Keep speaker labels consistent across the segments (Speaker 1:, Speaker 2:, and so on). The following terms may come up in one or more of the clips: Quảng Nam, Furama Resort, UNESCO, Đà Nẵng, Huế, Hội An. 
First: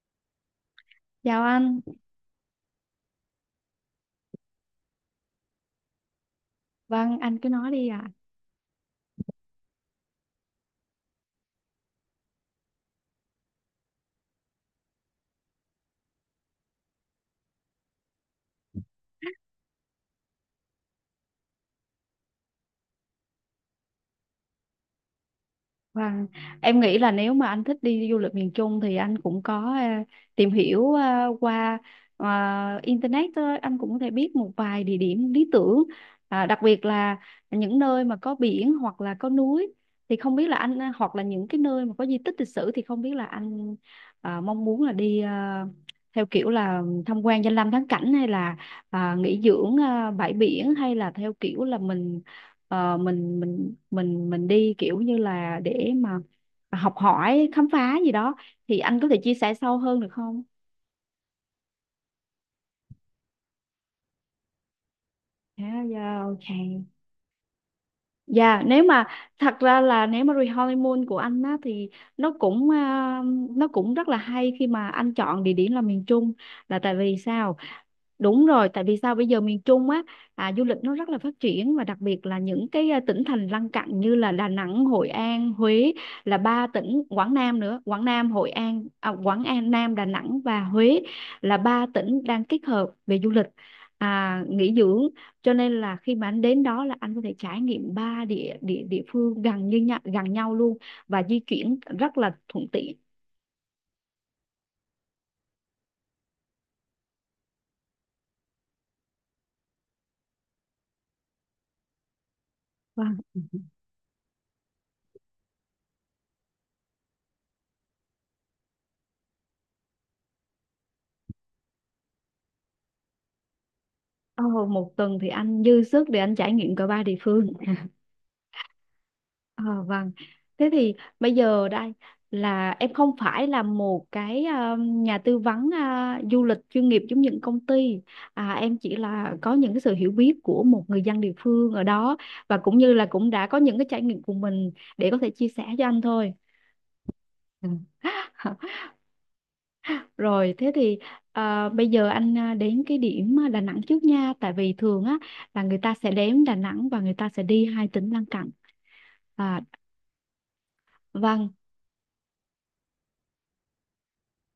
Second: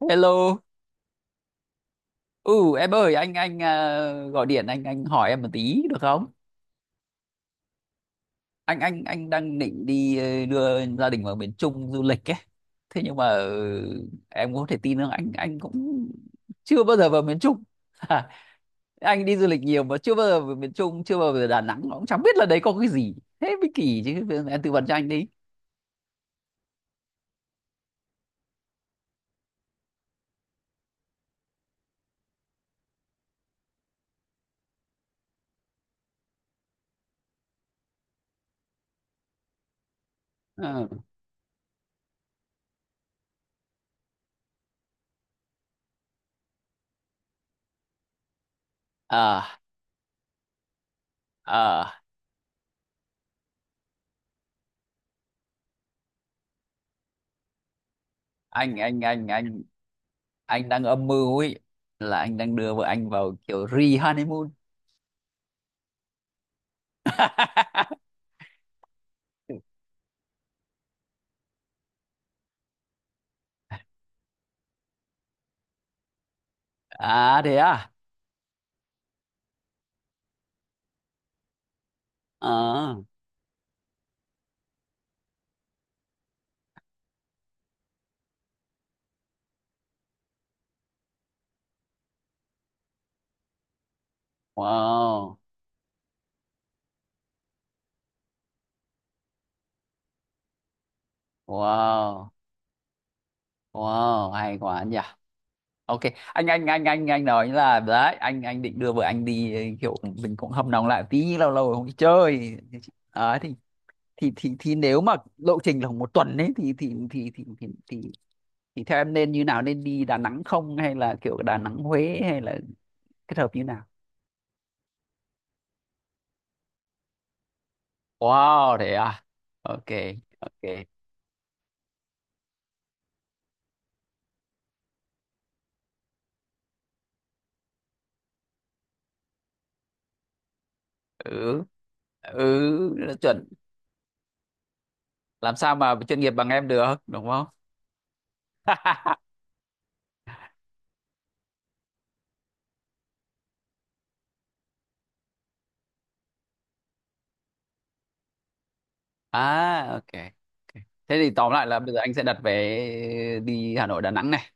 Speaker 1: Hello.
Speaker 2: Chào anh,
Speaker 1: Ừ, em ơi anh à, gọi điện anh hỏi em một tí được không?
Speaker 2: vâng anh cứ nói đi ạ.
Speaker 1: Anh đang định đi đưa gia đình vào miền Trung du lịch ấy. Thế nhưng mà em có thể tin không? Anh cũng chưa bao giờ vào miền Trung. Anh đi du lịch nhiều mà chưa bao giờ vào miền Trung, chưa bao giờ vào Đà Nẵng, cũng chẳng biết là đấy có cái gì. Thế mới kỳ chứ. Em tư vấn cho anh đi.
Speaker 2: Vâng, em nghĩ là nếu mà anh thích đi du lịch miền Trung thì anh cũng có tìm hiểu qua ờ, internet thôi. Anh cũng có thể biết một vài địa điểm lý tưởng, à, đặc biệt là những nơi mà có biển hoặc là có núi thì không biết là anh
Speaker 1: Ờ.
Speaker 2: hoặc là những cái nơi mà có di tích lịch sử thì không biết là anh mong muốn là đi theo kiểu là tham quan danh lam thắng cảnh hay là à, nghỉ
Speaker 1: à
Speaker 2: dưỡng à, bãi biển hay là theo kiểu là
Speaker 1: à
Speaker 2: mình. Mình đi kiểu như là để mà học hỏi khám phá gì đó
Speaker 1: anh
Speaker 2: thì anh
Speaker 1: anh
Speaker 2: có thể
Speaker 1: anh
Speaker 2: chia sẻ
Speaker 1: anh
Speaker 2: sâu hơn được không?
Speaker 1: anh đang âm mưu ấy, là anh đang đưa vợ anh vào kiểu re honeymoon.
Speaker 2: Yeah, yeah, okay. Dạ, nếu mà thật ra là nếu mà honeymoon của anh á thì nó cũng à, nó cũng rất là hay khi mà anh chọn địa điểm là miền Trung, là tại vì
Speaker 1: À thế
Speaker 2: sao?
Speaker 1: à?
Speaker 2: Đúng rồi, tại vì sao bây giờ miền Trung á, à, du lịch nó rất là phát triển và đặc biệt là những cái
Speaker 1: Ờ,
Speaker 2: à, tỉnh thành lân cận như là Đà Nẵng, Hội An, Huế, là ba tỉnh Quảng Nam nữa, Quảng Nam, Hội An, à, Quảng An, Nam, Đà Nẵng và Huế là ba tỉnh đang kết hợp về du lịch à, nghỉ dưỡng,
Speaker 1: wow,
Speaker 2: cho nên là khi mà anh đến đó là anh có thể trải nghiệm ba địa địa địa phương gần như nhau, gần nhau luôn và di chuyển rất
Speaker 1: wow,
Speaker 2: là thuận tiện.
Speaker 1: wow, hay quá nhỉ. Ok, anh nói là đấy, anh định đưa vợ anh đi kiểu mình cũng hâm nóng lại tí, lâu lâu rồi không đi chơi.
Speaker 2: Vâng.
Speaker 1: Đấy thì, nếu mà lộ trình là một tuần ấy thì theo em nên như nào, nên đi Đà Nẵng không hay là kiểu Đà Nẵng Huế hay là kết hợp như nào?
Speaker 2: Ờ, một tuần thì anh dư sức để anh trải nghiệm cả ba địa phương.
Speaker 1: Wow, thế à?
Speaker 2: Ờ,
Speaker 1: Ok,
Speaker 2: vâng. Thế
Speaker 1: ok.
Speaker 2: thì bây giờ đây là em không phải là một cái ờ, nhà tư vấn du lịch chuyên nghiệp giống những công ty. À, em chỉ là có những cái sự hiểu biết của một người dân địa
Speaker 1: Ừ.
Speaker 2: phương ở đó và cũng như là
Speaker 1: Ừ,
Speaker 2: cũng
Speaker 1: chuẩn,
Speaker 2: đã có những cái trải nghiệm của mình để có thể chia
Speaker 1: làm
Speaker 2: sẻ
Speaker 1: sao
Speaker 2: cho
Speaker 1: mà
Speaker 2: anh
Speaker 1: chuyên nghiệp
Speaker 2: thôi.
Speaker 1: bằng em được đúng không.
Speaker 2: Ừ. Rồi thế thì bây giờ anh đến cái điểm Đà Nẵng trước nha, tại vì thường á là người ta sẽ đến Đà Nẵng và người ta sẽ đi hai tỉnh lân cận. À,
Speaker 1: À, ok, ok. Thế thì tóm
Speaker 2: vâng.
Speaker 1: lại là bây giờ anh sẽ đặt vé đi Hà Nội Đà Nẵng này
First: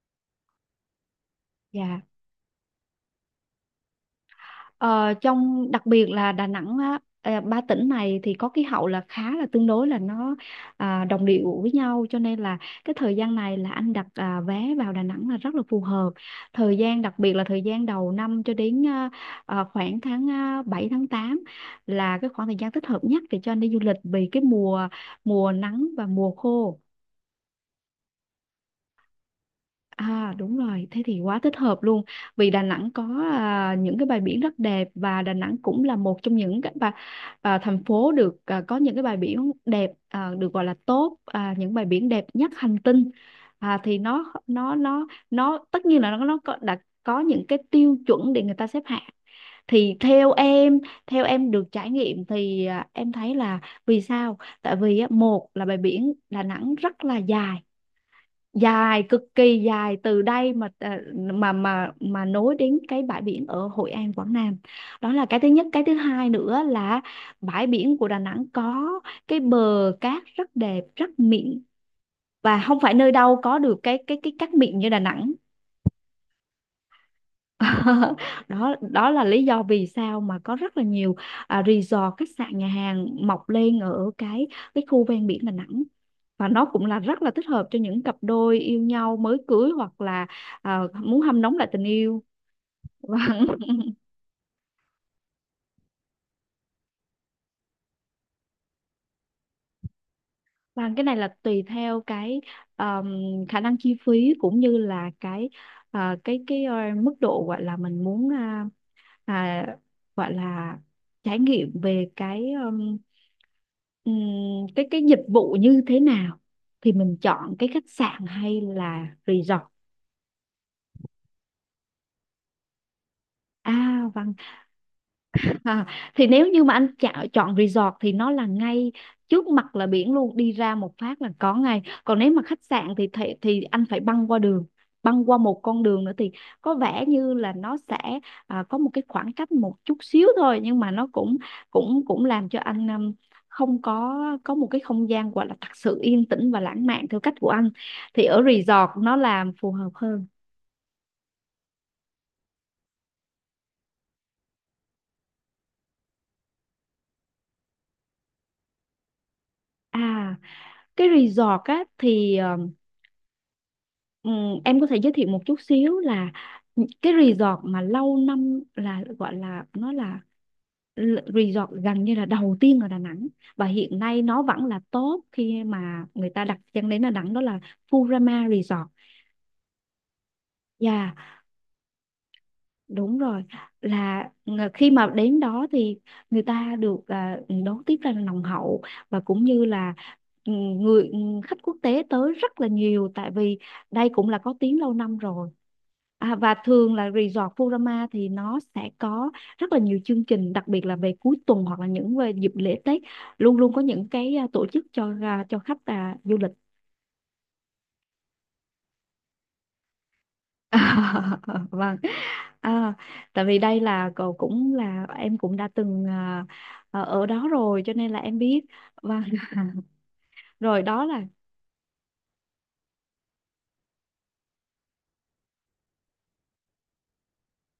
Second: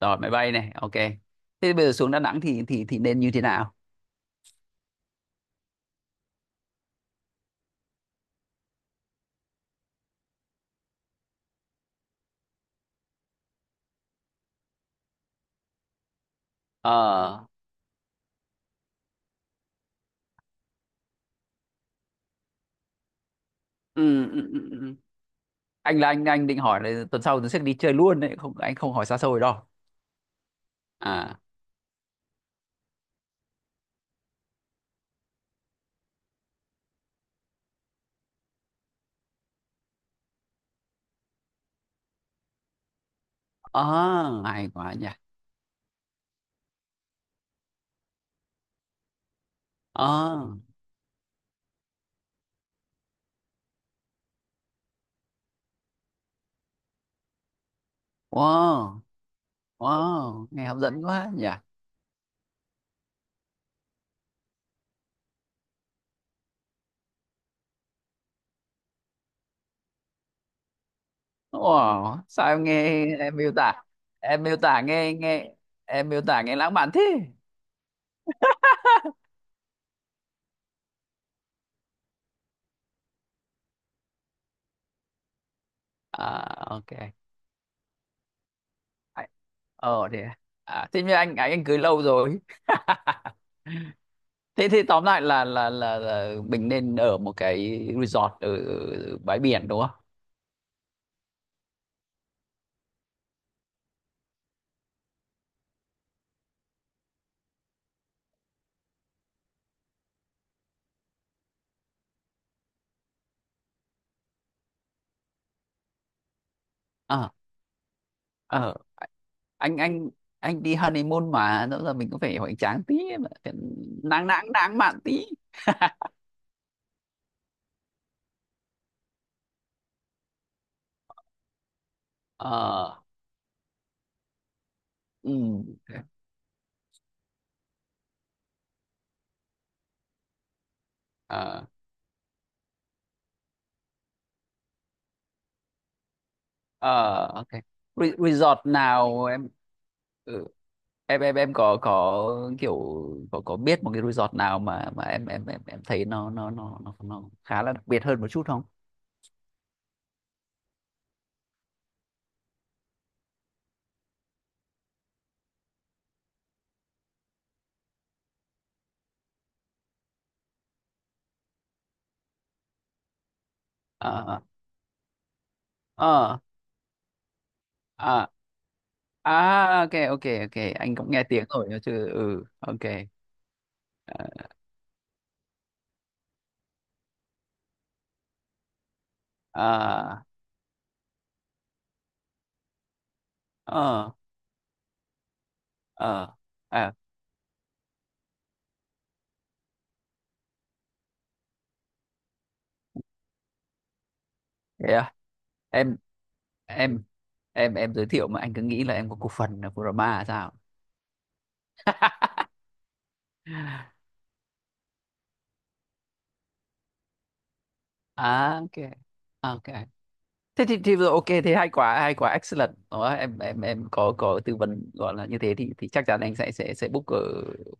Speaker 1: rồi, máy bay này, ok, thế thì bây giờ
Speaker 2: Dạ.
Speaker 1: xuống Đà Nẵng thì nên như thế nào?
Speaker 2: Ờ, trong đặc biệt là Đà Nẵng á, ờ, ba tỉnh này thì có khí hậu là khá là tương đối là nó à, đồng điệu với nhau, cho nên là cái thời gian này là anh đặt à, vé vào Đà Nẵng là rất là phù hợp. Thời
Speaker 1: Ờ,
Speaker 2: gian đặc biệt là thời gian đầu năm cho đến à, à, khoảng tháng à, 7 tháng 8 là cái khoảng thời gian thích hợp nhất để cho anh đi du lịch vì
Speaker 1: ừ, ừ,
Speaker 2: cái
Speaker 1: ừ, ừ.
Speaker 2: mùa
Speaker 1: Ừ.
Speaker 2: mùa nắng
Speaker 1: Anh
Speaker 2: và
Speaker 1: là, anh
Speaker 2: mùa
Speaker 1: anh định
Speaker 2: khô.
Speaker 1: hỏi là tuần sau tôi sẽ đi chơi luôn đấy, không, anh không hỏi xa xôi đâu.
Speaker 2: À đúng rồi, thế thì
Speaker 1: À,
Speaker 2: quá thích hợp luôn. Vì Đà Nẵng có à, những cái bãi biển rất đẹp và Đà Nẵng cũng là một trong những cái bà, à, thành phố được à, có những cái bãi biển đẹp à, được gọi là tốt à, những bãi biển đẹp nhất hành tinh. À, thì nó
Speaker 1: ờ, hay
Speaker 2: nó
Speaker 1: quá nhỉ.
Speaker 2: nó nó tất nhiên là nó có, đã có những cái tiêu chuẩn để người ta xếp hạng. Thì
Speaker 1: Ờ,
Speaker 2: theo em được trải nghiệm thì à, em thấy là, vì sao? Tại vì á, một là bãi biển Đà Nẵng rất là dài,
Speaker 1: wow,
Speaker 2: dài cực kỳ dài từ
Speaker 1: wow,
Speaker 2: đây
Speaker 1: nghe
Speaker 2: mà
Speaker 1: hấp
Speaker 2: à,
Speaker 1: dẫn quá nhỉ.
Speaker 2: mà nối đến cái bãi biển ở Hội An Quảng Nam, đó là cái thứ nhất. Cái thứ hai nữa là bãi biển của Đà Nẵng có cái bờ cát rất đẹp rất mịn
Speaker 1: Ủa, sao
Speaker 2: và
Speaker 1: em
Speaker 2: không phải
Speaker 1: nghe
Speaker 2: nơi
Speaker 1: em
Speaker 2: đâu
Speaker 1: miêu
Speaker 2: có
Speaker 1: tả,
Speaker 2: được cái cái
Speaker 1: em
Speaker 2: cát
Speaker 1: miêu
Speaker 2: mịn
Speaker 1: tả
Speaker 2: như Đà
Speaker 1: nghe,
Speaker 2: Nẵng.
Speaker 1: em miêu tả nghe lãng mạn thế.
Speaker 2: Đó, đó là lý do vì sao mà có rất là nhiều à, resort, khách sạn, nhà hàng mọc lên ở cái khu ven biển Đà Nẵng và nó
Speaker 1: À,
Speaker 2: cũng
Speaker 1: ok.
Speaker 2: là rất là thích hợp cho những cặp đôi yêu nhau
Speaker 1: Ai-
Speaker 2: mới cưới hoặc
Speaker 1: thế
Speaker 2: là
Speaker 1: à,
Speaker 2: à,
Speaker 1: à thế như
Speaker 2: muốn
Speaker 1: anh
Speaker 2: hâm
Speaker 1: anh
Speaker 2: nóng
Speaker 1: anh
Speaker 2: lại
Speaker 1: cưới
Speaker 2: tình
Speaker 1: lâu
Speaker 2: yêu.
Speaker 1: rồi.
Speaker 2: và,
Speaker 1: Thế thì tóm lại là, là mình nên ở một cái resort ở ở bãi biển đúng không?
Speaker 2: và cái này là tùy theo cái um, khả năng chi phí, cũng như là cái à, cái ờ, mức độ gọi là mình muốn à, à, gọi là trải nghiệm về cái ừm, cái dịch vụ như thế nào thì mình
Speaker 1: Ờ,
Speaker 2: chọn cái khách sạn hay
Speaker 1: ờ,
Speaker 2: là resort.
Speaker 1: anh anh anh đi honeymoon mà rõ ràng mình cũng phải hoành tráng tí, mà phải
Speaker 2: À và,
Speaker 1: nắng nắng nắng mạn tí.
Speaker 2: à, thì nếu như mà anh chọn chọn resort thì nó là ngay trước mặt là biển luôn, đi ra một phát là có ngay. Còn nếu mà khách sạn
Speaker 1: Ờ,
Speaker 2: thì thì anh phải băng qua đường, băng qua một con đường nữa thì có vẻ như là nó sẽ à, có một cái khoảng cách một chút xíu thôi nhưng mà nó cũng
Speaker 1: ừ,
Speaker 2: cũng cũng làm cho anh không có có một cái không gian gọi là thật sự yên tĩnh và lãng mạn theo
Speaker 1: ờ,
Speaker 2: cách
Speaker 1: ok.
Speaker 2: của anh,
Speaker 1: Re-
Speaker 2: thì ở
Speaker 1: resort
Speaker 2: resort nó
Speaker 1: nào em,
Speaker 2: làm phù hợp hơn.
Speaker 1: ừ, em có, kiểu có biết một cái resort nào mà em thấy nó khá là đặc biệt hơn một chút không?
Speaker 2: À cái resort á thì ờ, ừ, em có thể giới thiệu một chút xíu là những cái resort mà lâu năm là gọi là nó là resort gần như là đầu tiên ở Đà Nẵng và hiện nay
Speaker 1: Ờ,
Speaker 2: nó vẫn là top khi mà người
Speaker 1: ờ,
Speaker 2: ta đặt chân đến Đà Nẵng, đó là
Speaker 1: à,
Speaker 2: Furama Resort.
Speaker 1: à, ok, ok, ok, anh cũng
Speaker 2: Dạ,
Speaker 1: nghe tiếng rồi nhớ chứ, ừ, ok.
Speaker 2: đúng rồi, là
Speaker 1: Ờ,
Speaker 2: khi mà đến đó thì người ta được à, đón tiếp rất là nồng hậu và cũng như là ừ, người ừ, khách quốc tế tới rất là nhiều tại vì đây
Speaker 1: ờ,
Speaker 2: cũng là có tiếng lâu năm rồi.
Speaker 1: ờ,
Speaker 2: À, và
Speaker 1: à
Speaker 2: thường là resort Furama thì nó sẽ có rất là nhiều chương trình đặc biệt là về cuối tuần hoặc là những về dịp lễ Tết, luôn luôn có những cái à, tổ chức
Speaker 1: thế
Speaker 2: cho
Speaker 1: à?
Speaker 2: à, cho khách
Speaker 1: em
Speaker 2: à, du lịch.
Speaker 1: em em giới thiệu mà anh cứ nghĩ là em có cổ phần ở Brahma sao.
Speaker 2: Vâng. À, tại vì đây là cậu cũng là em cũng đã từng à, ở ở đó rồi cho nên là em
Speaker 1: À,
Speaker 2: biết
Speaker 1: ok,
Speaker 2: và
Speaker 1: ok, thế thì,
Speaker 2: rồi
Speaker 1: thì
Speaker 2: đó
Speaker 1: vừa
Speaker 2: là
Speaker 1: ok thế hay quá, hay quá, excellent đó em có, tư vấn gọi là như thế thì chắc chắn anh sẽ book ở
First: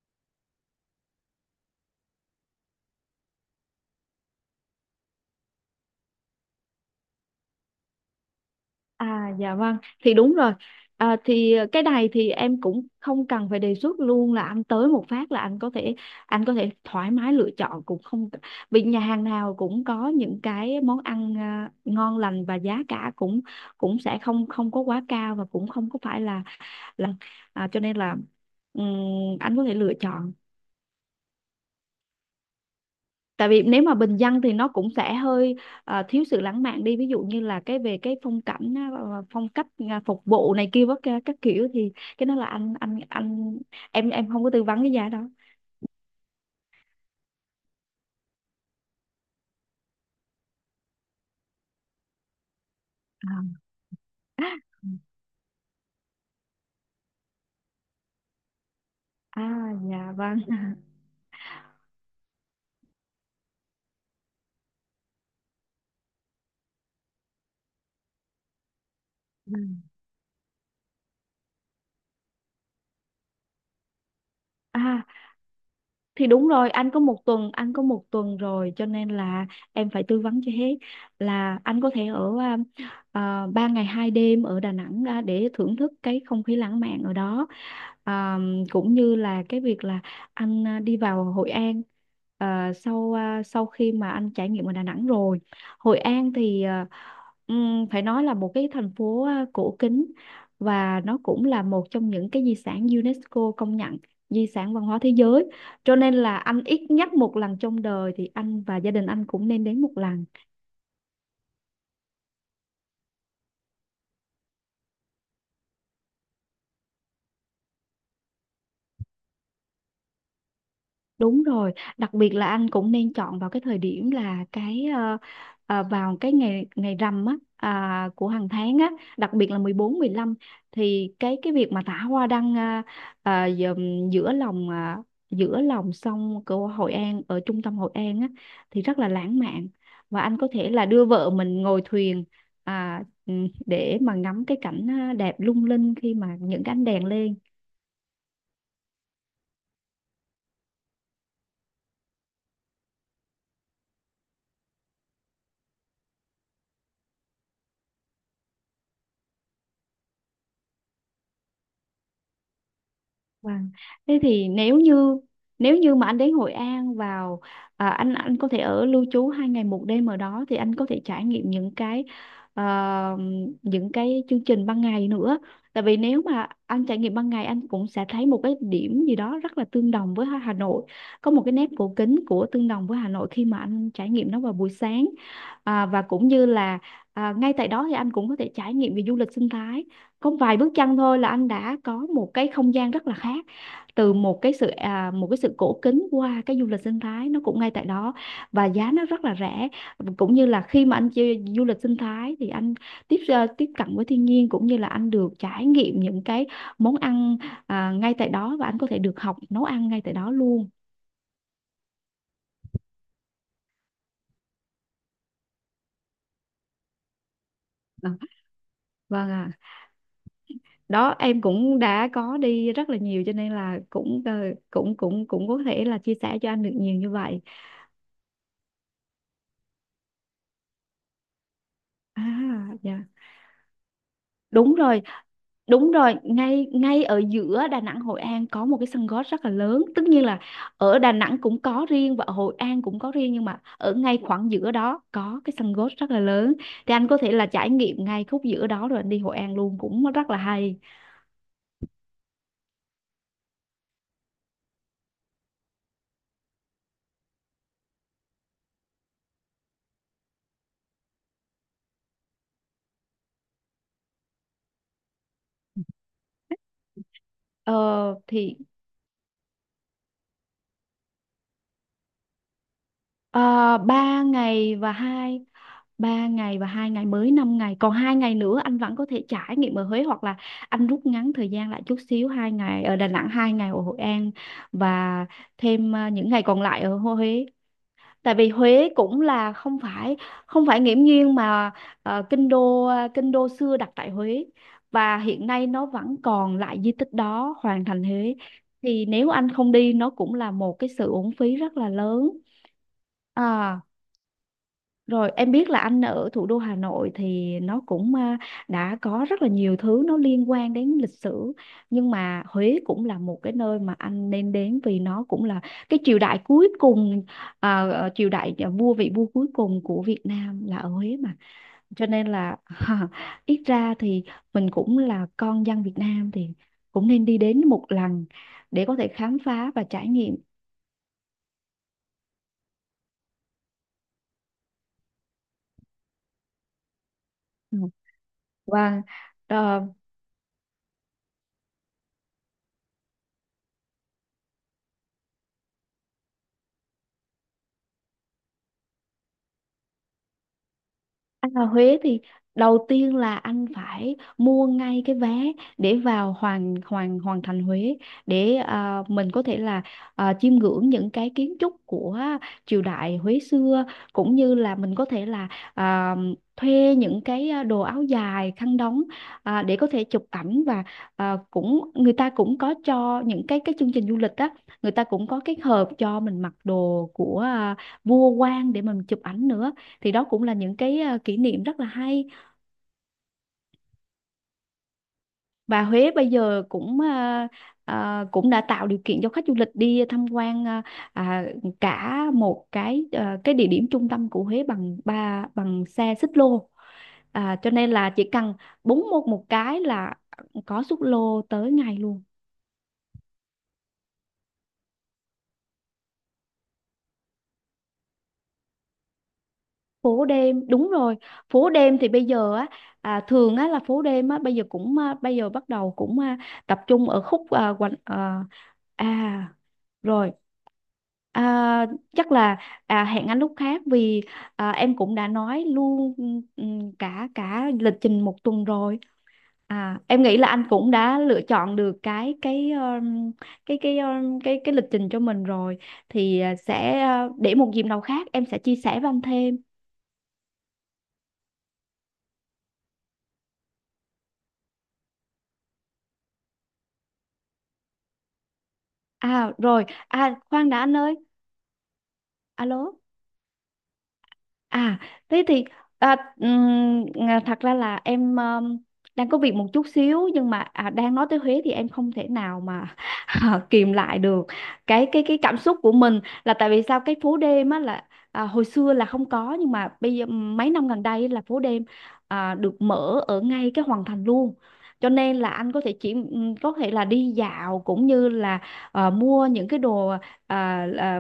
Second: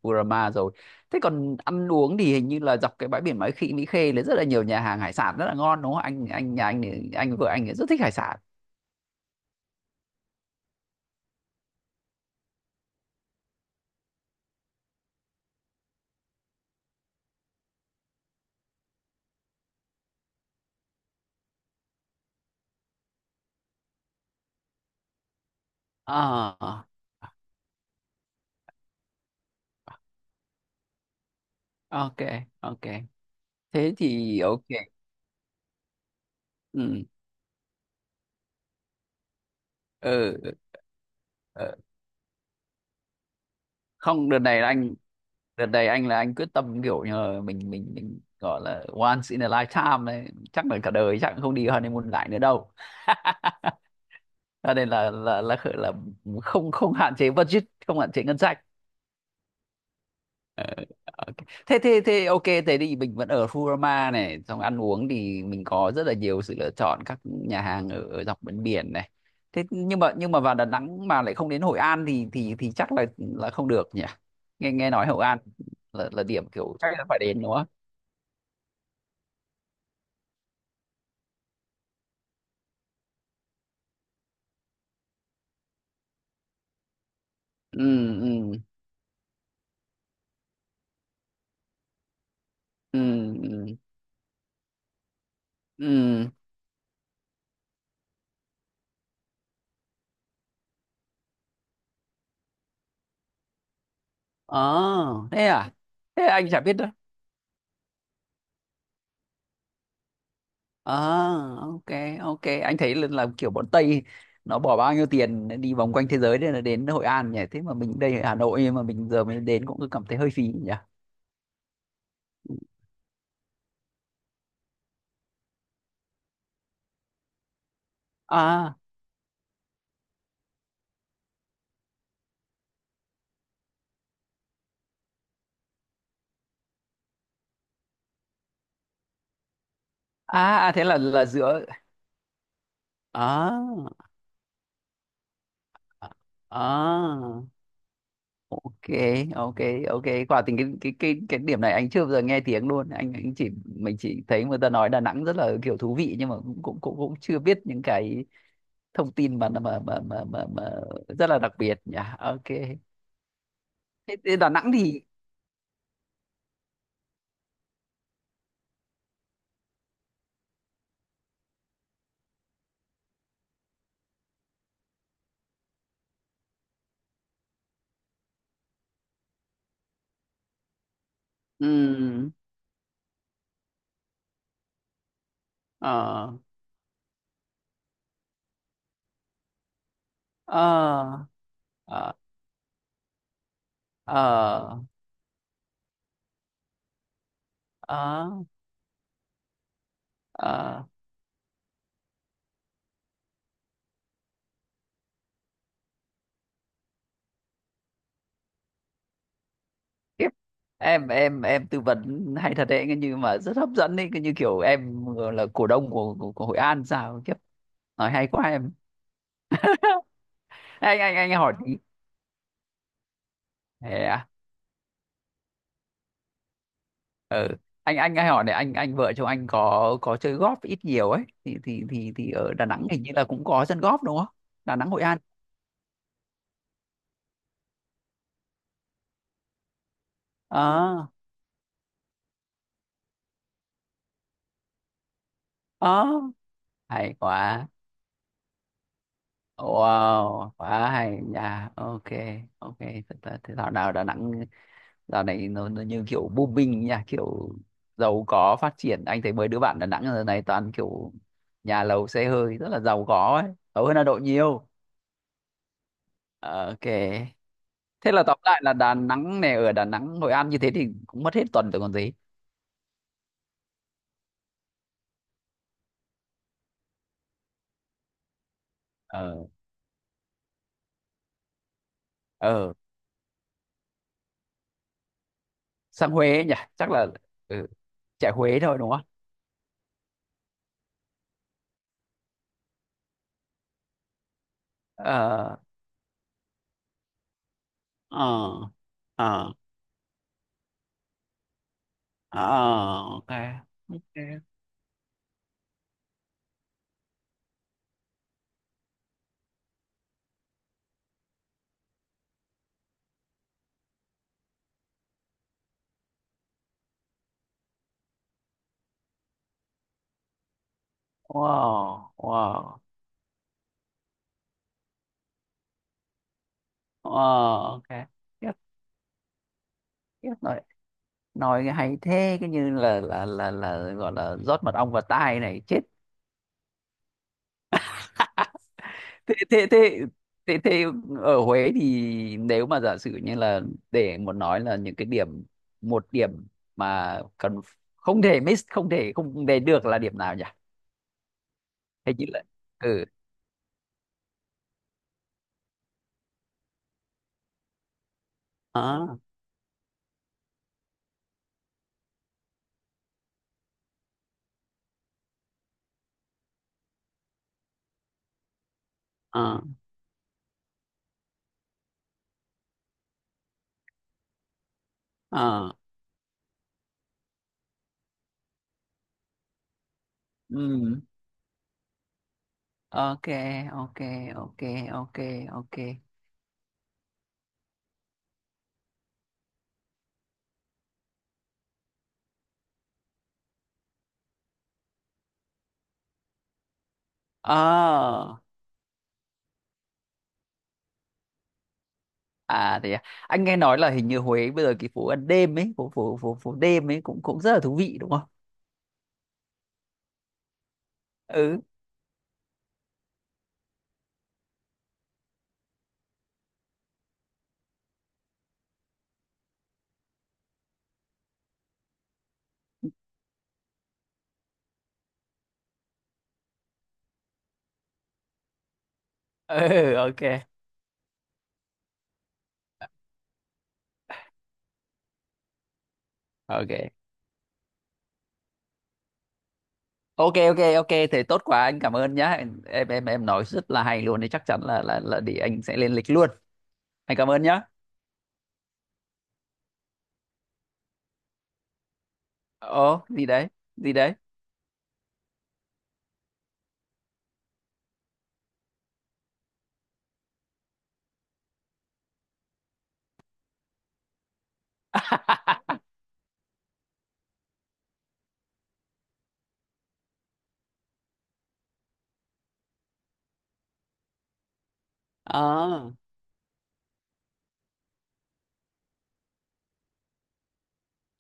Speaker 1: Kurama rồi. Thế còn ăn uống thì hình như là dọc cái bãi biển Mỹ Khê, là rất là nhiều nhà hàng hải sản rất là ngon đúng không? Anh nhà anh thì anh, vợ anh thì rất thích hải sản.
Speaker 2: à dạ vâng, thì đúng rồi. À, thì cái này thì em cũng không cần phải đề xuất luôn, là anh tới một phát là anh có thể, anh có thể thoải mái lựa chọn cũng không, vì nhà hàng nào cũng có những cái món ăn à, ngon lành và giá cả cũng cũng sẽ không không có quá cao và cũng không có phải
Speaker 1: À,
Speaker 2: là à, cho nên là ừm, anh có thể lựa chọn,
Speaker 1: ok, ok,
Speaker 2: tại vì nếu mà
Speaker 1: thế
Speaker 2: bình
Speaker 1: thì
Speaker 2: dân thì
Speaker 1: ok,
Speaker 2: nó cũng sẽ hơi ờ, thiếu sự lãng mạn đi,
Speaker 1: ừ,
Speaker 2: ví dụ như là cái về cái phong cảnh á, ờ, ờ, phong cách à, phục
Speaker 1: ừ,
Speaker 2: vụ này kia các kiểu
Speaker 1: ờ,
Speaker 2: thì cái đó là anh
Speaker 1: không,
Speaker 2: em
Speaker 1: đợt
Speaker 2: không có
Speaker 1: này
Speaker 2: tư
Speaker 1: là
Speaker 2: vấn cái
Speaker 1: anh,
Speaker 2: giá đó.
Speaker 1: đợt này anh là anh quyết tâm kiểu như là mình gọi là once in a lifetime đấy, chắc là cả đời chắc cũng không đi honeymoon lại nữa đâu.
Speaker 2: À,
Speaker 1: Cho
Speaker 2: ừ,
Speaker 1: nên là, không không hạn chế budget, không hạn chế ngân sách.
Speaker 2: à dạ vâng.
Speaker 1: Ờ, ok. thế thế thế ok, thế thì mình vẫn ở Furama này, xong ăn uống thì mình có rất là nhiều sự lựa chọn các nhà hàng ở, dọc bên biển này.
Speaker 2: Ừ.
Speaker 1: Thế nhưng mà, vào Đà Nẵng mà lại không đến Hội An thì chắc là không được nhỉ. Nghe nghe
Speaker 2: À
Speaker 1: nói Hội An là
Speaker 2: thì
Speaker 1: điểm
Speaker 2: đúng rồi,
Speaker 1: kiểu chắc
Speaker 2: anh có
Speaker 1: là
Speaker 2: một
Speaker 1: phải đến
Speaker 2: tuần,
Speaker 1: đúng không?
Speaker 2: anh có một tuần rồi cho nên là em phải tư vấn cho hết, là anh có thể ở à, à, 3 ngày 2 đêm ở Đà Nẵng à, để thưởng thức cái không khí lãng mạn ở đó.
Speaker 1: Ừ, ừ,
Speaker 2: À, cũng như là cái việc là anh à, đi vào Hội An
Speaker 1: ừ,
Speaker 2: à, sau
Speaker 1: ừ,
Speaker 2: khi mà anh trải nghiệm ở Đà Nẵng rồi. Hội
Speaker 1: ừ,
Speaker 2: An thì à, phải nói là một cái thành phố à, cổ kính và nó cũng là một trong những cái di sản UNESCO công nhận, di
Speaker 1: ờ,
Speaker 2: sản văn hóa thế giới,
Speaker 1: thế à,
Speaker 2: cho nên
Speaker 1: thế
Speaker 2: là
Speaker 1: anh chả
Speaker 2: anh
Speaker 1: biết
Speaker 2: ít
Speaker 1: đâu.
Speaker 2: nhất một lần trong đời thì anh và gia đình anh cũng nên đến một lần.
Speaker 1: Ờ, ok, ok, anh thấy là kiểu bọn Tây nó bỏ bao nhiêu tiền đi vòng quanh thế giới để là đến Hội An nhỉ, thế mà mình đây ở Hà Nội nhưng mà mình giờ mới đến cũng cứ cảm thấy hơi phí nhỉ.
Speaker 2: Đúng rồi, đặc biệt là anh cũng nên chọn vào cái thời điểm là cái ờ, ờ, vào cái ngày ngày rằm á à, của hàng
Speaker 1: À,
Speaker 2: tháng á, đặc biệt là 14 15, thì cái việc mà thả hoa đăng à, à, giữa lòng à, giữa lòng sông của Hội An ở trung tâm Hội An á thì rất là lãng mạn và anh có
Speaker 1: à,
Speaker 2: thể
Speaker 1: à, thế
Speaker 2: là đưa
Speaker 1: là
Speaker 2: vợ mình
Speaker 1: giữa.
Speaker 2: ngồi thuyền à, ừ, để
Speaker 1: À,
Speaker 2: mà ngắm cái cảnh à, đẹp lung linh khi mà những cái ánh đèn lên.
Speaker 1: à, ok, ok, ok, quả tình cái điểm này anh chưa bao giờ nghe tiếng luôn, anh chỉ mình chỉ thấy người ta nói Đà Nẵng rất là kiểu thú vị nhưng mà cũng chưa biết những cái thông tin mà, mà rất là đặc biệt nhỉ, ok.
Speaker 2: Vâng.
Speaker 1: thế,
Speaker 2: Thế
Speaker 1: thế
Speaker 2: thì
Speaker 1: Đà Nẵng
Speaker 2: nếu
Speaker 1: thì,
Speaker 2: như, nếu như mà anh đến Hội An vào à, anh có thể ở lưu trú 2 ngày 1 đêm ở đó thì anh có thể trải nghiệm những cái ờ, những cái chương trình ban ngày nữa. Tại vì nếu mà anh trải nghiệm ban ngày anh cũng sẽ thấy một cái điểm gì đó rất là tương đồng với Hà Nội, có một cái nét cổ kính
Speaker 1: ừm,
Speaker 2: của tương đồng với Hà Nội khi mà anh trải nghiệm nó vào buổi sáng và cũng
Speaker 1: ờ,
Speaker 2: như là ngay tại đó thì anh cũng có thể trải nghiệm về du lịch sinh thái. Có vài bước chân thôi
Speaker 1: ờ,
Speaker 2: là anh đã có
Speaker 1: ờ,
Speaker 2: một cái không gian rất là khác, từ một cái sự
Speaker 1: ờ,
Speaker 2: một cái sự cổ kính qua cái du lịch sinh thái nó cũng ngay tại đó,
Speaker 1: ờ,
Speaker 2: và giá nó rất là rẻ. Cũng như là
Speaker 1: ờ.
Speaker 2: khi mà anh chơi du lịch sinh thái thì anh tiếp cận với thiên nhiên cũng như là anh được trải nghiệm những cái món ăn ngay tại đó, và anh có thể được học nấu ăn ngay tại
Speaker 1: Khiếp.
Speaker 2: đó luôn.
Speaker 1: Em tư vấn hay thật đấy, cái như mà rất hấp dẫn đấy, cái như kiểu em là cổ đông của của Hội An sao, kiếp,
Speaker 2: Ờ,
Speaker 1: nói hay quá em.
Speaker 2: vâng ạ,
Speaker 1: anh
Speaker 2: đó
Speaker 1: anh anh
Speaker 2: em
Speaker 1: hỏi tí.
Speaker 2: cũng đã có đi rất là nhiều cho nên là
Speaker 1: Thế à?
Speaker 2: cũng cũng cũng có thể là chia sẻ cho anh được nhiều như vậy.
Speaker 1: Ừ. anh hay hỏi này, anh, vợ chồng anh có chơi golf ít nhiều ấy thì thì thì
Speaker 2: À,
Speaker 1: thì ở Đà Nẵng hình
Speaker 2: dạ.
Speaker 1: như là cũng có sân golf đúng không?
Speaker 2: Đúng
Speaker 1: Đà Nẵng
Speaker 2: rồi,
Speaker 1: Hội An.
Speaker 2: đúng rồi, ngay ngay ở giữa Đà Nẵng Hội An có một cái sân golf rất là lớn. Tất nhiên là ở
Speaker 1: Ờ,
Speaker 2: Đà Nẵng cũng có riêng và ở Hội An cũng có riêng, nhưng mà ở ngay khoảng giữa đó có cái sân golf
Speaker 1: ờ,
Speaker 2: rất là lớn. Thì anh
Speaker 1: hay
Speaker 2: có thể là
Speaker 1: quá,
Speaker 2: trải nghiệm ngay khúc giữa đó rồi anh đi Hội An luôn cũng rất là
Speaker 1: wow,
Speaker 2: hay.
Speaker 1: quá hay nha, ok, ok, thật là thế dạo nào Đà Nẵng, dạo này nó như kiểu booming nha, kiểu giàu có phát triển, anh thấy mấy đứa bạn Đà Nẵng giờ này toàn kiểu nhà lầu xe hơi rất là giàu có ấy, giàu hơn Hà Nội nhiều. Ờ, ok.
Speaker 2: Ờ
Speaker 1: Thế là tóm
Speaker 2: thì
Speaker 1: lại là Đà Nẵng này, ở Đà Nẵng Hội An như thế thì cũng mất hết tuần rồi còn gì.
Speaker 2: ờ, ba ngày và hai, ba ngày và hai ngày mới 5 ngày, còn hai ngày nữa anh vẫn có thể
Speaker 1: Ờ,
Speaker 2: trải nghiệm ở Huế, hoặc là anh rút ngắn thời gian lại chút xíu, hai
Speaker 1: ờ,
Speaker 2: ngày ở Đà Nẵng hai ngày ở Hội An, và thêm
Speaker 1: sang
Speaker 2: những ngày
Speaker 1: Huế nhỉ,
Speaker 2: còn lại
Speaker 1: chắc
Speaker 2: ở
Speaker 1: là,
Speaker 2: Huế.
Speaker 1: ừ, chạy
Speaker 2: Tại vì
Speaker 1: Huế thôi
Speaker 2: Huế
Speaker 1: đúng không?
Speaker 2: cũng là không phải, không phải nghiễm nhiên mà kinh đô, kinh đô xưa đặt tại Huế và hiện
Speaker 1: Ờ,
Speaker 2: nay nó vẫn còn lại di tích đó, hoàng thành
Speaker 1: ờ,
Speaker 2: Huế. Thì nếu anh
Speaker 1: ờ,
Speaker 2: không đi nó cũng là một cái sự uổng phí rất là lớn.
Speaker 1: ờ, ok,
Speaker 2: à,
Speaker 1: ok,
Speaker 2: Rồi em biết là anh ở thủ đô Hà Nội thì nó cũng đã có rất là nhiều thứ nó liên quan đến lịch sử, nhưng mà Huế cũng là một cái nơi mà anh nên đến vì nó cũng là cái triều đại cuối cùng, triều đại vua, vị vua cuối cùng của Việt Nam là ở Huế mà. Cho
Speaker 1: wow,
Speaker 2: nên là
Speaker 1: wow,
Speaker 2: ít ra thì mình cũng là con dân Việt Nam thì cũng nên đi đến
Speaker 1: wow,
Speaker 2: một
Speaker 1: ok.
Speaker 2: lần
Speaker 1: Tiếp,
Speaker 2: để có thể khám phá và trải
Speaker 1: tiếp
Speaker 2: nghiệm.
Speaker 1: rồi, nói hay thế, cái như là gọi là rót mật ong vào tai này, chết.
Speaker 2: Ừ. Vâng,
Speaker 1: thế thế
Speaker 2: ờ,
Speaker 1: thế thế thế ở Huế thì, nếu mà giả sử như là, để một nói là những cái điểm, một điểm mà cần, không thể miss, không thể không để được là điểm nào nhỉ,
Speaker 2: anh vào Huế
Speaker 1: hay
Speaker 2: thì
Speaker 1: chỉ là.
Speaker 2: đầu
Speaker 1: Ừ,
Speaker 2: tiên là anh phải mua ngay cái vé để vào hoàng hoàng hoàng thành Huế, để
Speaker 1: ờ,
Speaker 2: mình có thể là chiêm ngưỡng những cái kiến trúc của triều đại Huế xưa, cũng như là mình có thể là à, thuê những cái đồ áo dài khăn đóng
Speaker 1: ờ,
Speaker 2: để có thể chụp ảnh, và cũng người ta cũng có cho những cái chương trình du lịch á, người ta cũng có cái
Speaker 1: ờ,
Speaker 2: hộp cho mình mặc đồ của vua quan để mình chụp ảnh nữa. Thì đó cũng là những cái
Speaker 1: ừ,
Speaker 2: kỷ niệm rất là hay.
Speaker 1: ok, ok, ok, ok, ok,
Speaker 2: Và Huế bây giờ cũng cũng đã tạo điều kiện cho khách du lịch đi tham quan à, cả một cái cái địa điểm trung tâm của Huế bằng ba, bằng xe xích lô.
Speaker 1: ờ,
Speaker 2: Cho nên là chỉ cần búng một một cái là có xích lô tới ngay luôn.
Speaker 1: à thế à. Anh nghe nói là hình như Huế bây giờ cái phố ăn đêm ấy, phố phố đêm ấy cũng cũng rất là thú vị đúng không?
Speaker 2: Phố đêm đúng rồi,
Speaker 1: Ừ,
Speaker 2: phố đêm thì bây giờ á, thường á là phố đêm á bây giờ cũng à, bây giờ bắt đầu cũng tập trung ở khúc quanh à rồi, à, chắc là hẹn anh lúc khác, vì em cũng đã nói luôn, ừ, cả cả lịch trình một tuần rồi.
Speaker 1: ừ, ok,
Speaker 2: Em nghĩ là anh cũng đã lựa chọn được cái lịch trình cho mình rồi, thì
Speaker 1: ok,
Speaker 2: sẽ để một dịp nào khác em sẽ chia sẻ với anh thêm.
Speaker 1: ok, ok, ok, thế tốt quá, anh cảm ơn nhá. Em nói rất là hay luôn đấy, chắc chắn là để anh sẽ lên lịch luôn, anh cảm ơn nhá.
Speaker 2: À rồi, à khoan đã anh ơi, alo.
Speaker 1: Ồ, gì đấy, gì đấy.
Speaker 2: À, thế thì thật ra là em đang có việc một chút xíu, nhưng mà đang nói tới Huế thì em không thể nào mà kìm lại được cái cảm xúc của mình. Là tại vì sao cái phố đêm á là hồi xưa là không có, nhưng mà bây giờ mấy năm gần đây là phố đêm được mở ở ngay cái Hoàng Thành luôn. Cho nên là anh có
Speaker 1: À,
Speaker 2: thể chỉ có thể là đi dạo, cũng như là mua những cái đồ à, là,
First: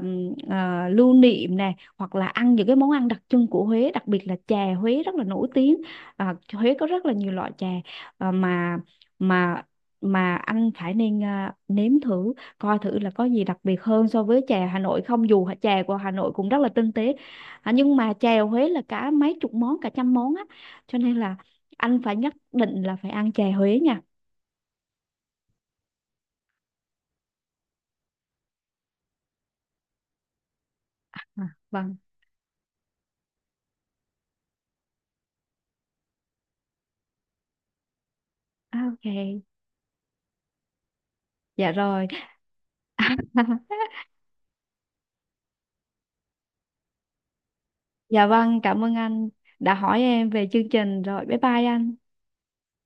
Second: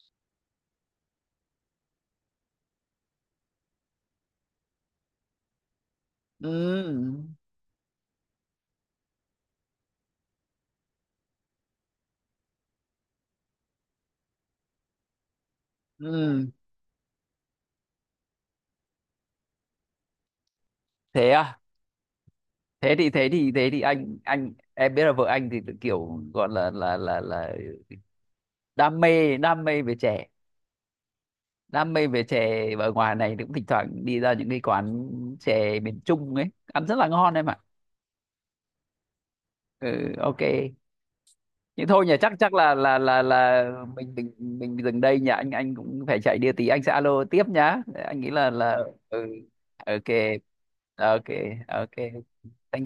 Speaker 2: lưu niệm nè, hoặc là ăn những cái món ăn đặc trưng của Huế, đặc biệt là chè Huế rất là nổi tiếng.
Speaker 1: ừ,
Speaker 2: Huế có rất là nhiều loại chè à, mà mà mà anh phải nên nếm thử coi thử là có gì đặc biệt hơn so với chè Hà Nội không, dù chè của Hà Nội
Speaker 1: ừ,
Speaker 2: cũng rất là tinh tế, nhưng mà chè Huế là cả mấy chục món, cả trăm món á, cho nên
Speaker 1: thế
Speaker 2: là
Speaker 1: à.
Speaker 2: anh phải nhất định
Speaker 1: thế
Speaker 2: là
Speaker 1: thì
Speaker 2: phải
Speaker 1: thế
Speaker 2: ăn chè
Speaker 1: thì thế
Speaker 2: Huế
Speaker 1: thì
Speaker 2: nha.
Speaker 1: anh em biết là vợ anh thì kiểu gọi là, đam mê, đam mê về chè,
Speaker 2: À,
Speaker 1: đam
Speaker 2: vâng.
Speaker 1: mê về chè ở ngoài này thì cũng thỉnh thoảng đi ra những cái quán chè miền Trung ấy ăn rất là ngon em ạ.
Speaker 2: À, ok,
Speaker 1: Ừ, ok.
Speaker 2: dạ
Speaker 1: Nhưng thôi
Speaker 2: rồi.
Speaker 1: nhỉ, chắc chắc là mình mình mình dừng đây nhỉ, anh cũng phải chạy đi tí, anh sẽ alo tiếp nhá, anh
Speaker 2: Dạ
Speaker 1: nghĩ là
Speaker 2: vâng,
Speaker 1: là
Speaker 2: cảm ơn
Speaker 1: Ờ. Ừ,
Speaker 2: anh đã hỏi
Speaker 1: ok,
Speaker 2: em về chương trình
Speaker 1: ok,
Speaker 2: rồi. Bye bye anh.
Speaker 1: ok, thank you.